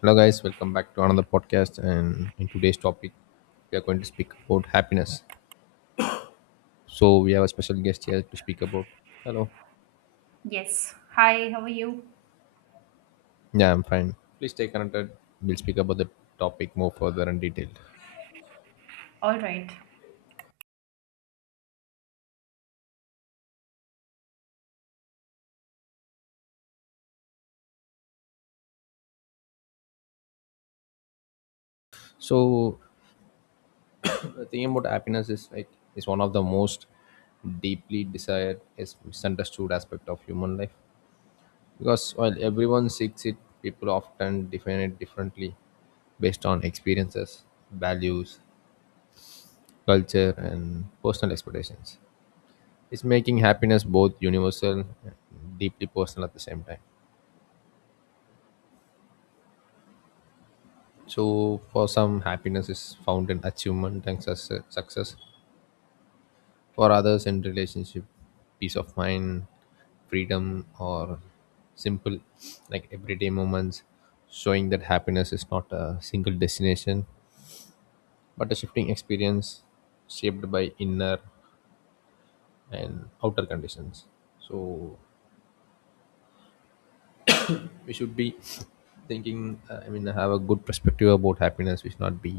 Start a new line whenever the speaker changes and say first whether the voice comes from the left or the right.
left: Hello, guys. Welcome back to another podcast. And in today's topic, we are going to speak about happiness. So we have a special guest here to speak about. Hello.
right: Yes. Hi, how are you?
left: Yeah, I'm fine. Please stay connected. We'll speak about the topic more further and detail.
right: All right.
left: So the thing about happiness is like is one of the most deeply desired is misunderstood aspect of human life, because while everyone seeks it, people often define it differently based on experiences, values, culture, and personal expectations. It's making happiness both universal and deeply personal at the same time. So, for some, happiness is found in achievement and success. For others, in relationship, peace of mind, freedom, or simple, like everyday moments, showing that happiness is not a single destination but a shifting experience shaped by inner and outer conditions. So, we should be thinking I mean, have a good perspective about happiness. We should not be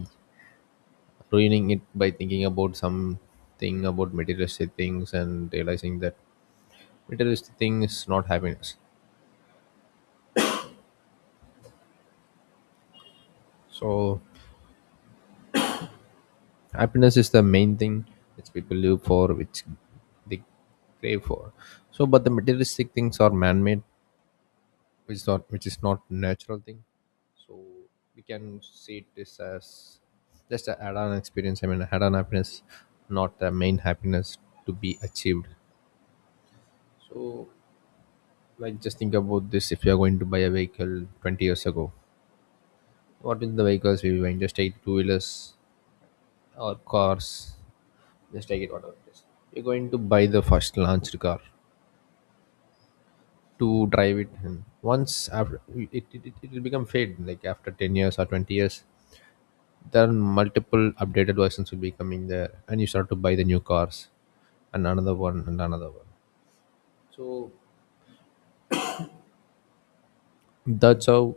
left: ruining it by thinking about something about materialistic things, and realizing that materialistic thing is not happiness. So happiness is the main thing which people live for, which they crave for. So but the materialistic things are man-made, which is not natural thing. So we can see this as just an add-on experience, I mean add-on happiness, not the main happiness to be achieved. So like just think about this. If you are going to buy a vehicle 20 years ago, what is the vehicles we were buying? Just take two-wheelers or cars, just take it whatever it is. You're going to buy the first launched car to drive it, and once after it, it will become fade like after 10 years or 20 years. There are multiple updated versions will be coming there, and you start to buy the new cars, and another one and another one. So that's how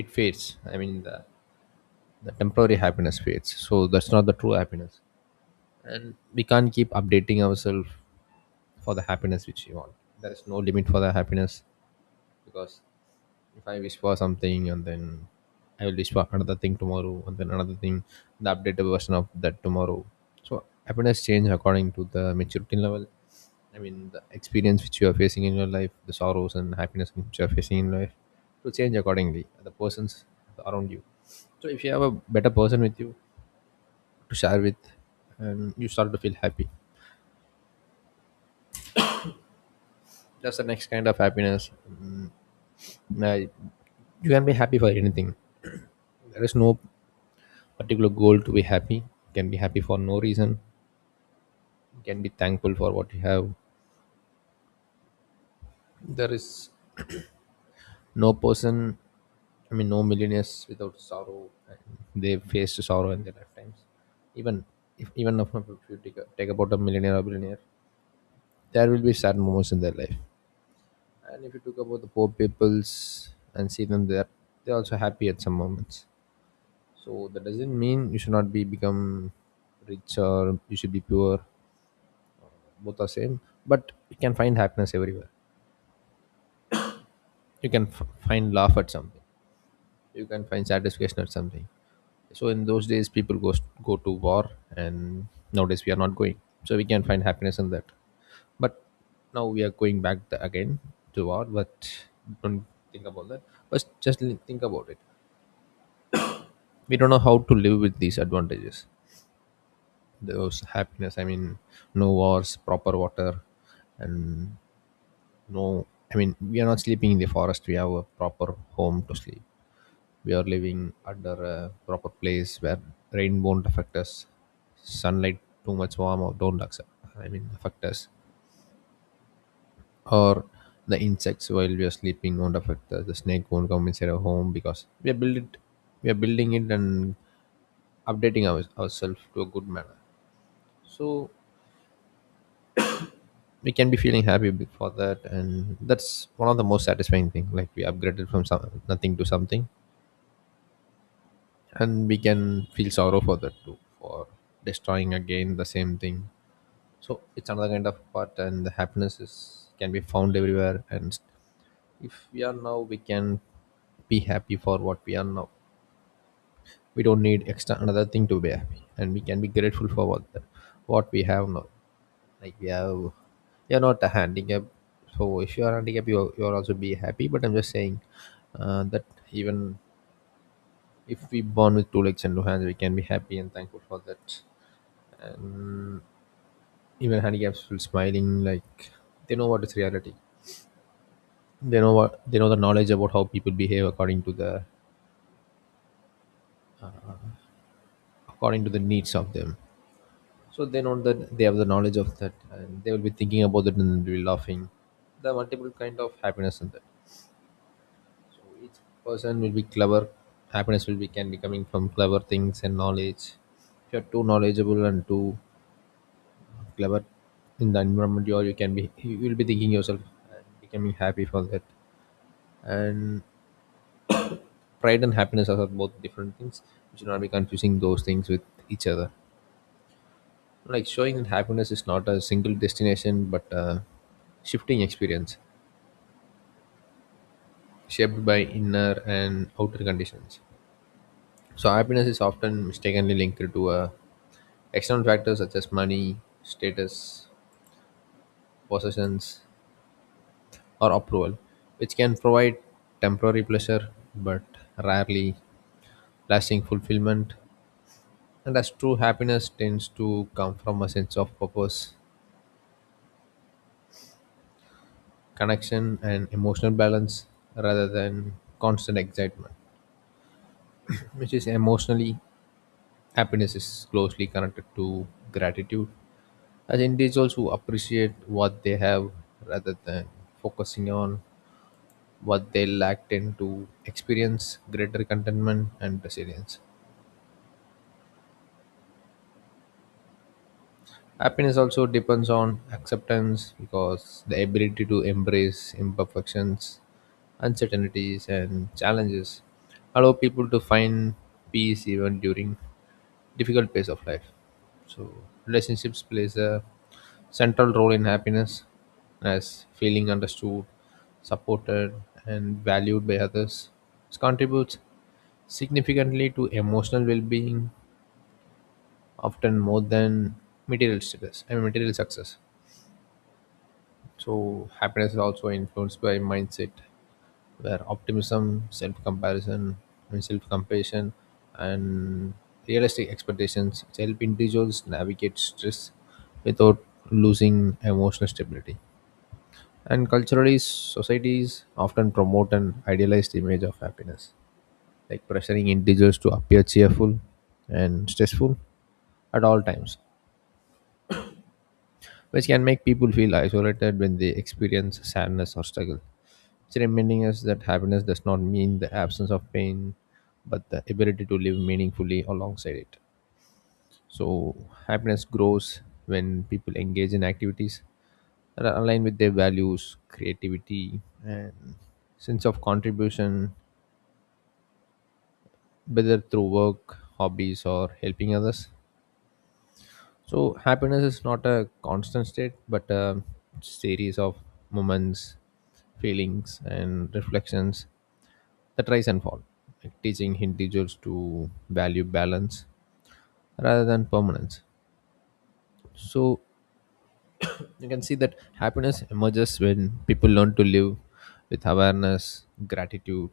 left: it fades, I mean the temporary happiness fades, so that's not the true happiness. And we can't keep updating ourselves for the happiness which we want. There is no limit for the happiness, because if I wish for something and then I will wish for another thing tomorrow and then another thing, the updated version of that tomorrow. So happiness change according to the maturity level. I mean the experience which you are facing in your life, the sorrows and happiness which you are facing in life to change accordingly. The persons around you. So if you have a better person with you to share with and you start to feel happy. That's the next kind of happiness. Now you can be happy for anything. There is no particular goal to be happy. You can be happy for no reason. You can be thankful for what you have. There is no person, I mean, no millionaires without sorrow. And they faced sorrow in their lifetimes. Even even if you take, take about a millionaire or billionaire, there will be sad moments in their life. And if you talk about the poor peoples and see them there, they're also happy at some moments. So that doesn't mean you should not be become rich or you should be poor. Both are same, but you can find happiness everywhere. You find laugh at something, you can find satisfaction at something. So in those days people go to war, and nowadays we are not going, so we can find happiness in that. But now we are going back again to war, but don't think about that. But just think about it. We don't know how to live with these advantages, those happiness, I mean no wars, proper water, and no, I mean, we are not sleeping in the forest. We have a proper home to sleep. We are living under a proper place where rain won't affect us, sunlight too much warm or don't accept, I mean, affect us, or the insects while we are sleeping won't affect us. The snake won't come inside our home because we are building it and updating ourselves to a good manner. So we can be feeling happy for that, and that's one of the most satisfying thing. Like we upgraded from nothing to something, and we can feel sorrow for that too, for destroying again the same thing. So it's another kind of part, and the happiness is can be found everywhere. And if we are now, we can be happy for what we are now. We don't need extra another thing to be happy, and we can be grateful for what we have now. Like we have, you're not a handicap. So if you are handicap, you'll also be happy, but I'm just saying that even if we born with two legs and two hands, we can be happy and thankful for that. And even handicaps feel smiling, like they know what is reality. They know the knowledge about how people behave according to the, according to the needs of them. So they know that they have the knowledge of that, and they will be thinking about it and they'll be laughing. There are multiple kind of happiness in that. So each person will be clever. Happiness will be can be coming from clever things and knowledge. If you're too knowledgeable and too clever in the environment you are, you can be, you will be thinking yourself and becoming happy for that. And pride and happiness are both different things. We should not be confusing those things with each other. Like showing that happiness is not a single destination but a shifting experience shaped by inner and outer conditions. So happiness is often mistakenly linked to external factors such as money, status, possessions, or approval, which can provide temporary pleasure but rarely lasting fulfillment. And as true happiness tends to come from a sense of purpose, connection and emotional balance rather than constant excitement, which is emotionally, happiness is closely connected to gratitude as individuals who appreciate what they have rather than focusing on what they lack tend to experience greater contentment and resilience. Happiness also depends on acceptance because the ability to embrace imperfections, uncertainties, and challenges allow people to find peace even during difficult phase of life. So relationships plays a central role in happiness as feeling understood, supported and valued by others. This contributes significantly to emotional well-being, often more than material status, I mean material success. So happiness is also influenced by mindset, where optimism, self-comparison, and self-compassion, and realistic expectations help individuals navigate stress without losing emotional stability. And culturally, societies often promote an idealized image of happiness, like pressuring individuals to appear cheerful and stressful at all times, which can make people feel isolated when they experience sadness or struggle. It's reminding us that happiness does not mean the absence of pain, but the ability to live meaningfully alongside it. So, happiness grows when people engage in activities that are aligned with their values, creativity, and sense of contribution, whether through work, hobbies, or helping others. So happiness is not a constant state, but a series of moments, feelings, and reflections that rise and fall, like teaching individuals to value balance rather than permanence. So you can see that happiness emerges when people learn to live with awareness, gratitude,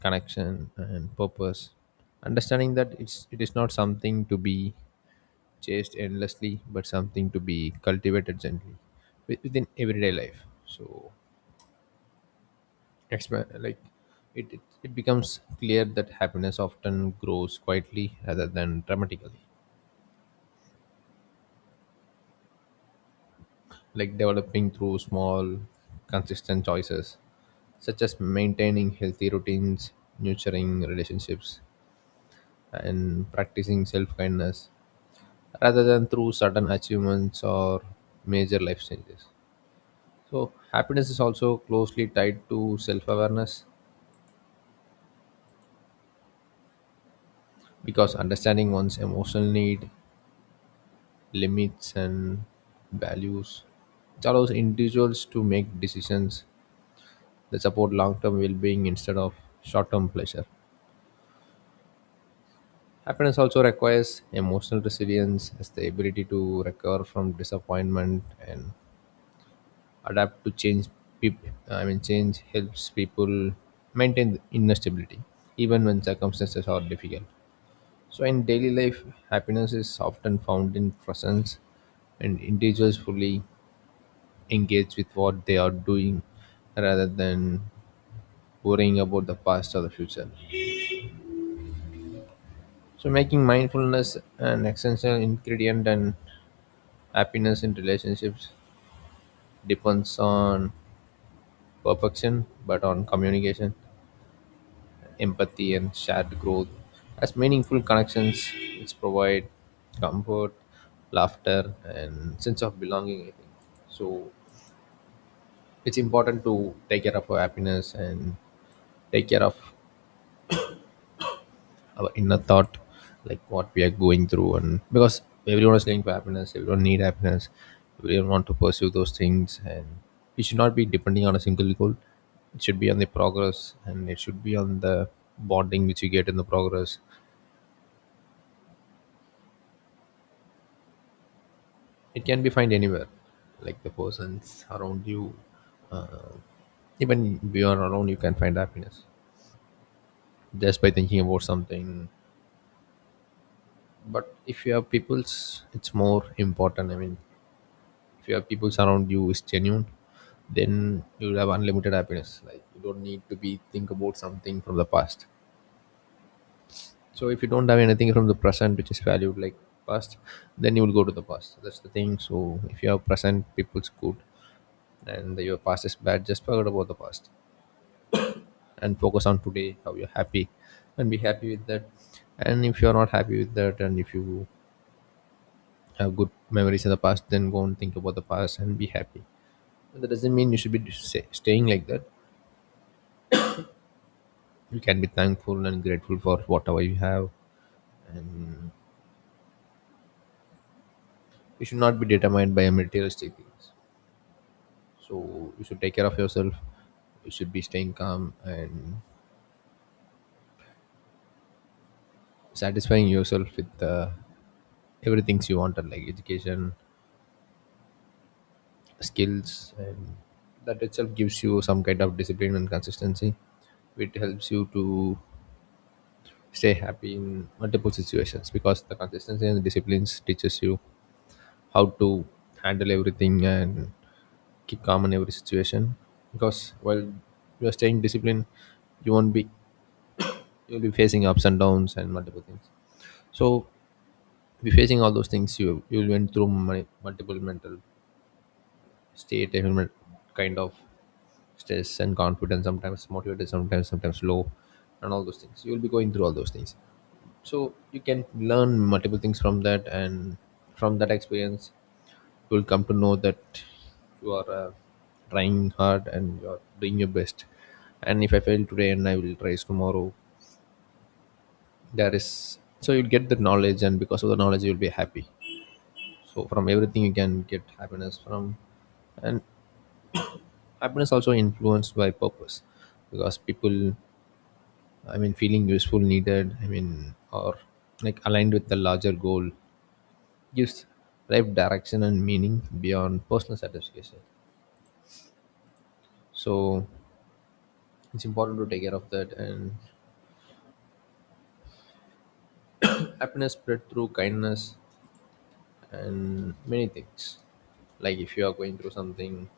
left: connection, and purpose. Understanding that it is not something to be chased endlessly, but something to be cultivated gently within everyday life. So, like it becomes clear that happiness often grows quietly rather than dramatically, like developing through small, consistent choices, such as maintaining healthy routines, nurturing relationships, and practicing self kindness, rather than through sudden achievements or major life changes. So, happiness is also closely tied to self awareness because understanding one's emotional need, limits, and values, it allows individuals to make decisions that support long term well being instead of short term pleasure. Happiness also requires emotional resilience as the ability to recover from disappointment and adapt to change. I mean, change helps people maintain inner stability even when circumstances are difficult. So, in daily life, happiness is often found in presence and individuals fully engaged with what they are doing rather than worrying about the past or the future. So, making mindfulness an essential ingredient, and happiness in relationships depends on perfection, but on communication, empathy, and shared growth. As meaningful connections, which provide comfort, laughter, and sense of belonging. I think so. It's important to take care of our happiness and take care of our inner thought, like what we are going through. And because everyone is going for happiness, everyone need happiness, everyone want to pursue those things, and it should not be depending on a single goal. It should be on the progress, and it should be on the bonding which you get in the progress. It can be found anywhere, like the persons around you, uh, even beyond around you can find happiness just by thinking about something. But if you have people's, it's more important. If you have people around you is genuine, then you'll have unlimited happiness. Like you don't need to be think about something from the past. So if you don't have anything from the present which is valued like past, then you will go to the past. That's the thing. So if you have present, people's good, and your past is bad, just forget about the past and focus on today. How you're happy, and be happy with that. And if you're not happy with that, and if you have good memories in the past, then go and think about the past and be happy. But that doesn't mean you should be staying like that. You can be thankful and grateful for whatever you have. You should not be determined by materialistic things, so you should take care of yourself. You should be staying calm and satisfying yourself with everything you wanted, like education, skills, and that itself gives you some kind of discipline and consistency, which helps you to stay happy in multiple situations, because the consistency and the disciplines teaches you how to handle everything and keep calm in every situation. Because while you're staying disciplined, you won't be, you'll be facing ups and downs and multiple things. So be facing all those things, you went through multiple mental state, kind of stress and confidence, sometimes motivated, sometimes low, and all those things. You'll be going through all those things, so you can learn multiple things from that and from that experience. You will come to know that you are trying hard and you are doing your best. And if I fail today, and I will try tomorrow, there is, so you'll get the knowledge, and because of the knowledge you'll be happy. So from everything you can get happiness from. And happiness also influenced by purpose, because people, I mean, feeling useful, needed, I mean, or like aligned with the larger goal, gives life direction and meaning beyond personal satisfaction. So it's important to take care of that. And happiness spread through kindness and many things. Like if you are going through something,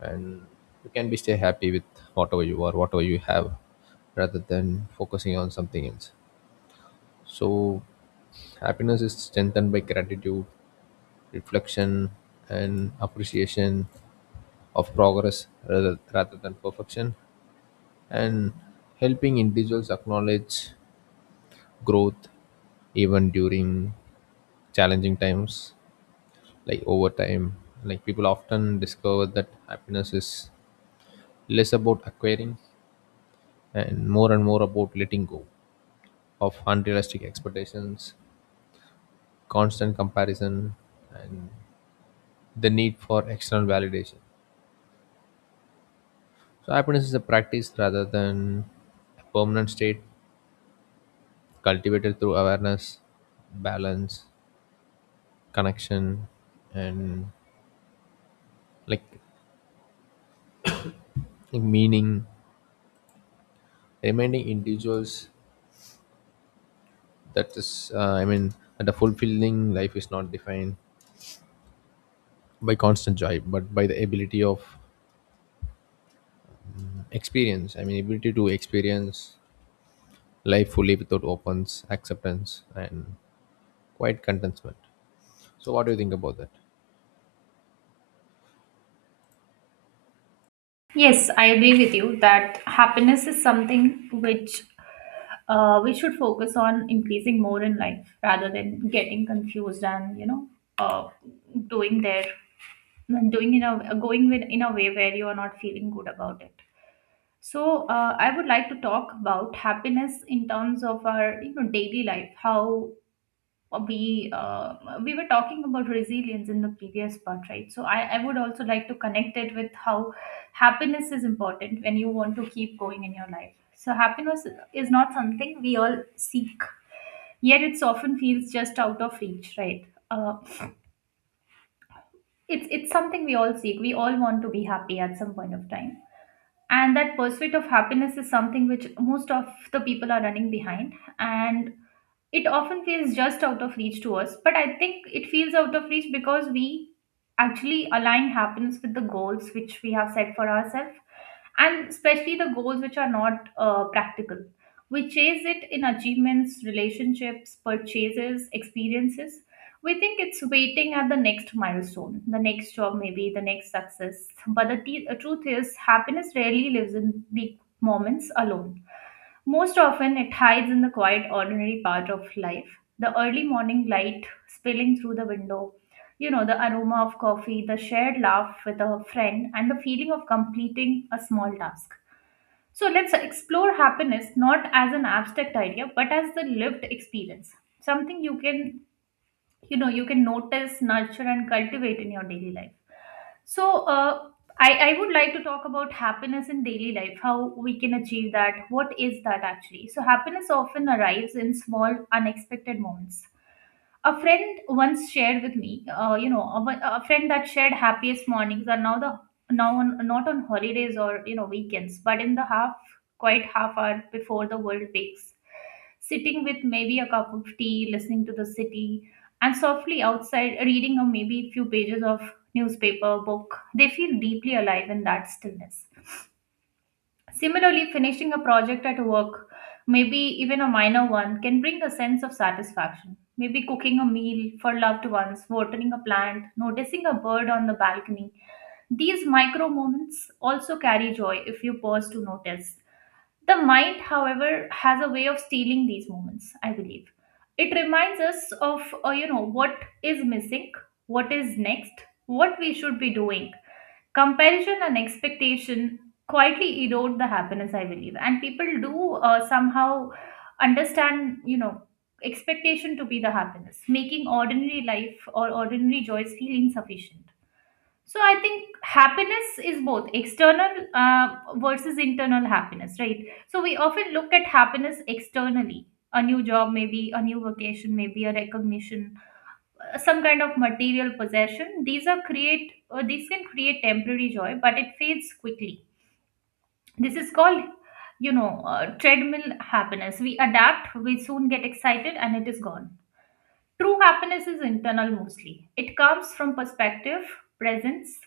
left: and you can be stay happy with whatever you are, whatever you have, rather than focusing on something else. So happiness is strengthened by gratitude, reflection and appreciation of progress rather than perfection, and helping individuals acknowledge growth even during challenging times. Like over time, like people often discover that happiness is less about acquiring and more about letting go of unrealistic expectations, constant comparison, and the need for external validation. So happiness is a practice rather than a permanent state, cultivated through awareness, balance, connection, and like like meaning, reminding individuals that is that a fulfilling life is not defined by constant joy but by the ability of experience I mean ability to experience life fully without opens acceptance and quiet contentment. So what do you think about that?
right: Yes, I agree with you that happiness is something which we should focus on increasing more in life rather than getting confused and uh, doing there doing in a going with in a way where you are not feeling good about it. So I would like to talk about happiness in terms of our, you know, daily life. How we uh, we were talking about resilience in the previous part, right? So I would also like to connect it with how happiness is important when you want to keep going in your life. So happiness is not something we all seek, yet it's often feels just out of reach, right? It's something we all seek, we all want to be happy at some point of time, and that pursuit of happiness is something which most of the people are running behind. And it often feels just out of reach to us, but I think it feels out of reach because we actually align happiness with the goals which we have set for ourselves, and especially the goals which are not practical. We chase it in achievements, relationships, purchases, experiences. We think it's waiting at the next milestone, the next job, maybe the next success. But the truth is, happiness rarely lives in big moments alone. Most often, it hides in the quiet, ordinary part of life. The early morning light spilling through the window, you know, the aroma of coffee, the shared laugh with a friend, and the feeling of completing a small task. So let's explore happiness not as an abstract idea, but as the lived experience, something you can, you know, you can notice, nurture and cultivate in your daily life. So I would like to talk about happiness in daily life, how we can achieve that, what is that actually. So happiness often arrives in small unexpected moments. A friend once shared with me, a friend that shared happiest mornings are now the now on, not on holidays or, you know, weekends, but in the half quite half hour before the world wakes, sitting with maybe a cup of tea, listening to the city, and softly outside reading a maybe few pages of newspaper book. They feel deeply alive in that stillness. Similarly, finishing a project at work, maybe even a minor one, can bring a sense of satisfaction. Maybe cooking a meal for loved ones, watering a plant, noticing a bird on the balcony. These micro moments also carry joy if you pause to notice. The mind, however, has a way of stealing these moments, I believe. It reminds us of, what is missing, what is next, what we should be doing. Comparison and expectation quietly erode the happiness, I believe. And people do somehow understand, you know, expectation to be the happiness, making ordinary life or ordinary joys feel insufficient. So I think happiness is both external, versus internal happiness, right? So we often look at happiness externally. A new job, maybe a new vacation, maybe a recognition, some kind of material possession. These are create, these can create temporary joy, but it fades quickly. This is called, you know, treadmill happiness. We adapt, we soon get excited and it is gone. True happiness is internal mostly. It comes from perspective, presence,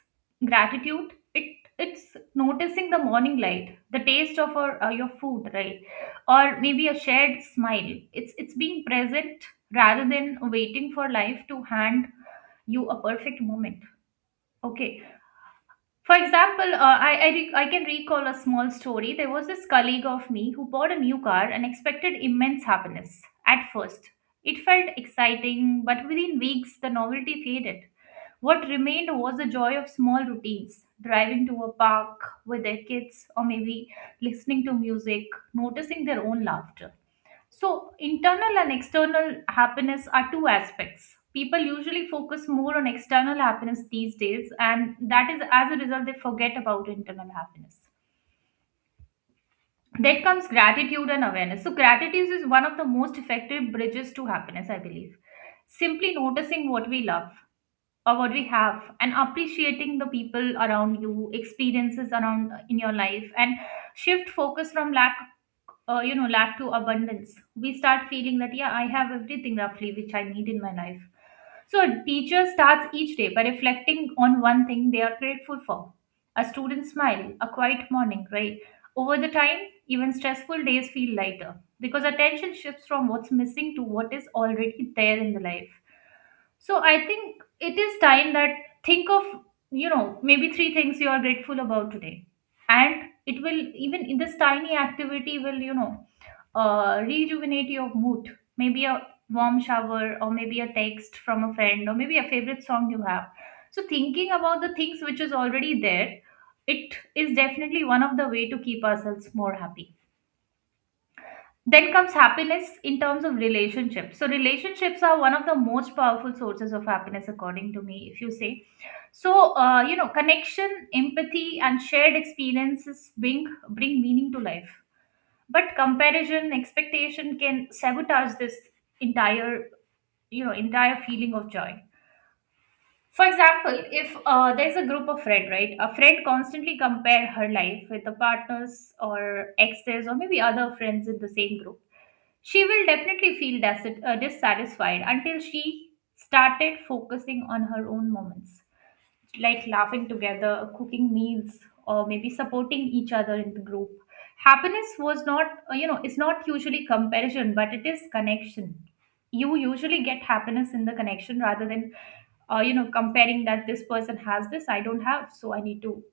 right: gratitude. It, it's noticing the morning light, the taste of our, your food, right? Or maybe a shared smile. It's being present rather than waiting for life to hand you a perfect moment. Okay, for example, I can recall a small story. There was this colleague of me who bought a new car and expected immense happiness. At first it felt exciting, but within weeks the novelty faded. What remained was the joy of small routines, driving to a park with their kids, or maybe listening to music, noticing their own laughter. So internal and external happiness are two aspects. People usually focus more on external happiness these days, and that is, as a result, they forget about internal happiness. Then comes gratitude and awareness. So gratitude is one of the most effective bridges to happiness, I believe. Simply noticing what we love or what we have and appreciating the people around you, experiences around in your life, and shift focus from lack, lack to abundance. We start feeling that yeah, I have everything roughly which I need in my life. So a teacher starts each day by reflecting on one thing they are grateful for, a student smile, a quiet morning, right? Over the time, even stressful days feel lighter because attention shifts from what's missing to what is already there in the life. So I think it is time that think of, you know, maybe three things you are grateful about today, and it will, even in this tiny activity will, you know, rejuvenate your mood. Maybe a warm shower, or maybe a text from a friend, or maybe a favorite song you have. So thinking about the things which is already there, it is definitely one of the way to keep ourselves more happy. Then comes happiness in terms of relationships. So relationships are one of the most powerful sources of happiness, according to me. If you say so, you know, connection, empathy, and shared experiences bring meaning to life. But comparison, expectation can sabotage this entire, you know, entire feeling of joy. For example, if there's a group of friend, right, a friend constantly compare her life with the partners or exes or maybe other friends in the same group, she will definitely feel dissatisfied until she started focusing on her own moments, like laughing together, cooking meals, or maybe supporting each other in the group. Happiness was not, it's not usually comparison, but it is connection. You usually get happiness in the connection rather than, comparing that this person has this, I don't have, so I need to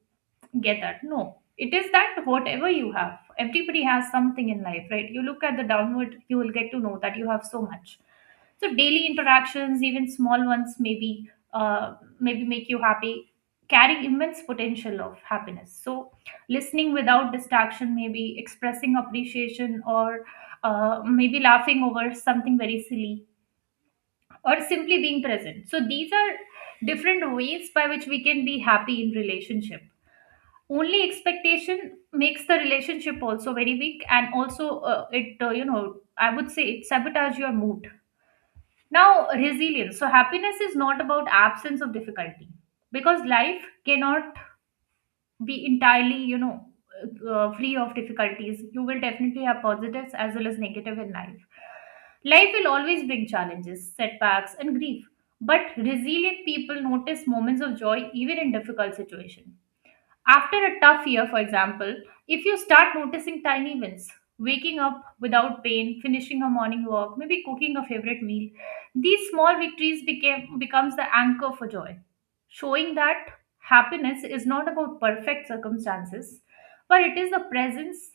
right: get that. No, it is that whatever you have, everybody has something in life, right? You look at the downward, you will get to know that you have so much. So daily interactions, even small ones, maybe maybe make you happy, carry immense potential of happiness. So listening without distraction, maybe expressing appreciation, or maybe laughing over something very silly, or simply being present. So these are different ways by which we can be happy in relationship. Only expectation makes the relationship also very weak, and also it you know, I would say it sabotage your mood. Now, resilience. So happiness is not about absence of difficulty, because life cannot be entirely, you know, free of difficulties. You will definitely have positives as well as negative in life. Life will always bring challenges, setbacks, and grief. But resilient people notice moments of joy even in difficult situations. After a tough year, for example, if you start noticing tiny wins, waking up without pain, finishing a morning walk, maybe cooking a favorite meal, these small victories became becomes the anchor for joy, showing that happiness is not about perfect circumstances, but it is the presence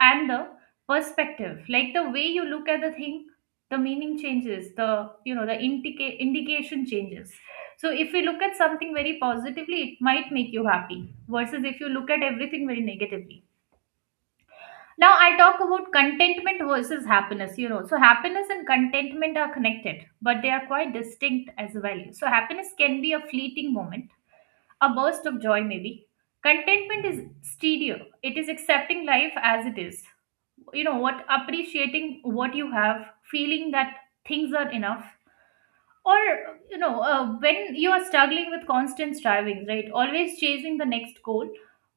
right: and the perspective, like the way you look at the thing, the meaning changes, the, you know, the indication changes. So if you look at something very positively, it might make you happy, versus if you look at everything very negatively. Now I talk about contentment versus happiness, you know. So happiness and contentment are connected, but they are quite distinct as well. So happiness can be a fleeting moment, a burst of joy, maybe. Contentment is stereo, it is accepting life as it is. You know what? Appreciating what you have, feeling that things are enough. Or, you know, when you are struggling with constant striving, right, always chasing the next goal,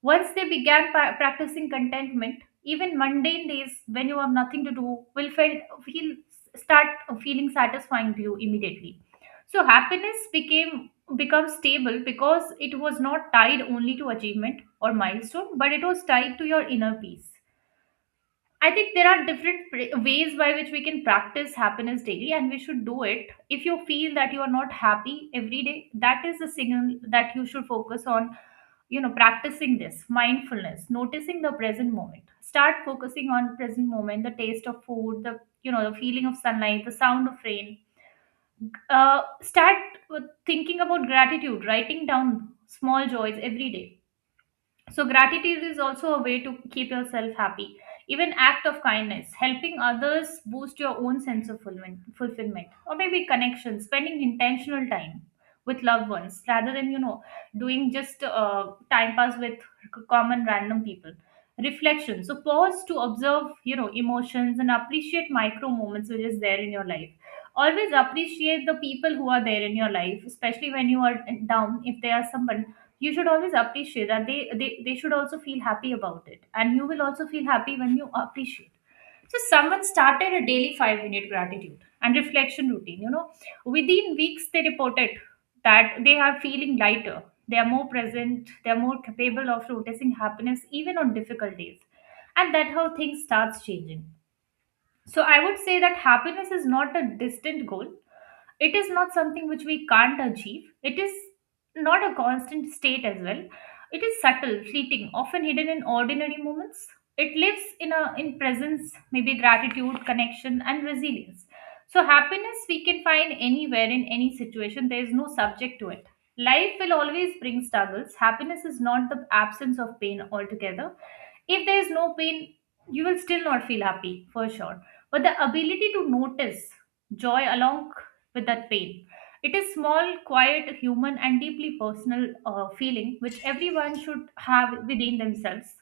right: once they began practicing contentment, even mundane days when you have nothing to do will feel start feeling satisfying to you immediately. So happiness became become stable because it was not tied only to achievement or milestone, but it was tied to your inner peace. I think there are different ways by which we can practice happiness daily, and we should do it. If you feel that you are not happy every day, that is a signal that you should focus on, you know, practicing this mindfulness, noticing the present moment. Start focusing on present moment, the taste of food, the, you know, the feeling of sunlight, the sound of rain. Start with thinking about gratitude, writing down small joys every day. So gratitude is also a way to keep yourself happy. Even act of kindness, helping others boost your own sense of fulfillment or maybe connection, spending intentional time with loved ones rather than doing just time pass with common random people. Reflection. So pause to observe emotions and appreciate micro moments which is there in your life. Always appreciate the people who are there in your life, especially when you are down. If there are someone you should always appreciate that they should also feel happy about it, and you will also feel happy when you appreciate. So someone started a daily 5-minute gratitude and reflection routine. Within weeks they reported that they are feeling lighter, they are more present, they are more capable of noticing happiness even on difficult days, and that how things starts changing. So I would say that happiness is not a distant goal, it is not something which we can't achieve, it is not a constant state as well. It is subtle, fleeting, often hidden in ordinary moments. It lives in a in presence, maybe gratitude, connection and resilience. So happiness we can find anywhere, in any situation. There is no subject to it. Life will always bring struggles. Happiness is not the absence of pain altogether. If there is no pain, you will still not feel happy for sure. But the ability to notice joy along with that pain, it is small, quiet, human and deeply personal feeling which everyone should have within themselves.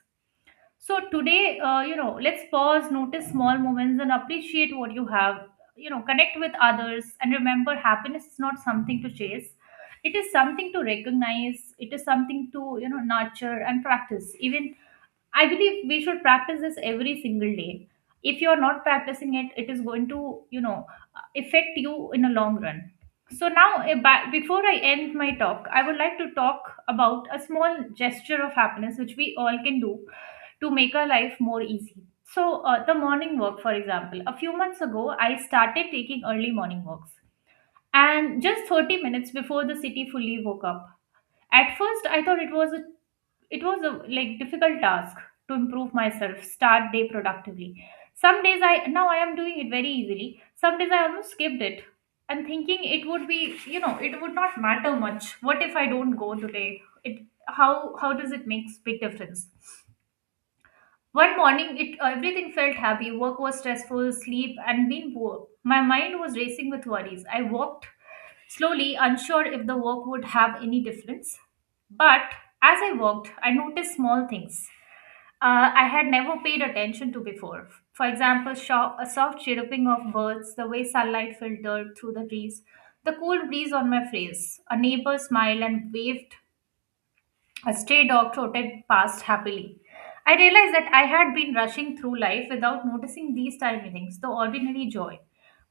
right: So today, let's pause, notice small moments and appreciate what you have, connect with others, and remember happiness is not something to chase. It is something to recognize, it is something to nurture and practice. Even I believe we should practice this every single day. If you're not practicing it, it is going to, affect you in a long run. So now, before I end my talk, I would like to talk about a small gesture of happiness which we all can do to make our life more easy. So, the morning walk, for example, a few months ago, I started taking early morning walks, and just 30 minutes before the city fully woke up. At first, I thought it was a like difficult task to improve myself, start day productively. Some days I now I am doing it very easily, some days I almost skipped it, and thinking it would be, it would not matter much. What if I don't go today? It how how does it makes big difference? One morning, it everything felt heavy. Work was stressful, sleep, and being poor. My mind was racing with worries. I walked slowly, unsure if the work would have any difference. But as I walked, I noticed small things I had never paid attention to before. For example, a soft chirruping of birds, the way sunlight filtered through the trees, the cool breeze on my face, a neighbor smiled and waved, a stray dog trotted past happily. I realized that I had been rushing through life without noticing these tiny things, the ordinary joy.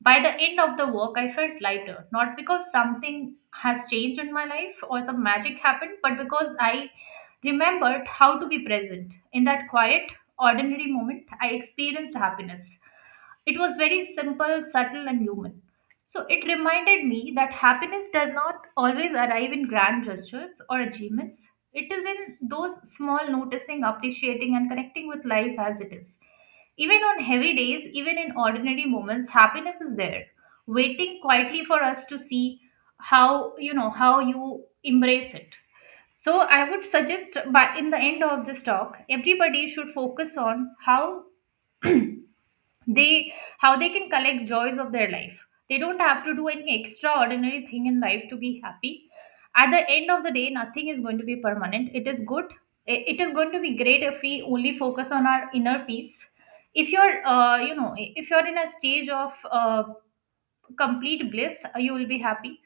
right: By the end of the walk, I felt lighter, not because something has changed in my life or some magic happened, but because I remembered how to be present. In that quiet, ordinary moment, I experienced happiness. It was very simple, subtle, and human. So it reminded me that happiness does not always arrive in grand gestures or achievements. It is in those small noticing, appreciating, and connecting with life as it is. Even on heavy days, even in ordinary moments, happiness is there, waiting quietly for us to see how how you embrace it. So I would suggest by in the end of this talk, everybody should focus on how they can collect joys of their life. They don't have to do any extraordinary thing in life to be happy. At the end of the day, nothing is going to be permanent. It is good, it is going to be great if we only focus on our inner peace. If you're, if you're in a stage of complete bliss, you will be happy.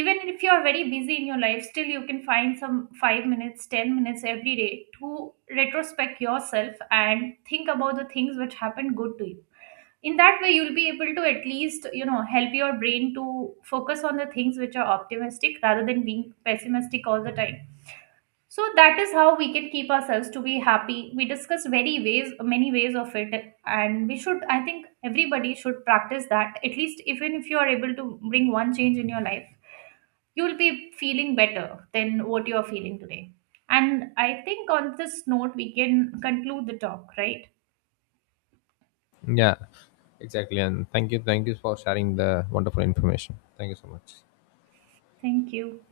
right: Even if you're very busy in your life, still you can find some 5 minutes 10 minutes every day to retrospect yourself and think about the things which happened good to you. In that way you'll be able to at least, help your brain to focus on the things which are optimistic rather than being pessimistic all the time. So that is how we can keep ourselves to be happy. We discussed very ways, many ways of it, and we should, I think, everybody should practice that. At least even if you are able to bring one change in your life, you will be feeling better than what you are feeling today. And I think on this note we can conclude the talk, right?
left: Yeah, exactly, and thank you, thank you for sharing the wonderful information. Thank you so much.
right: Thank you.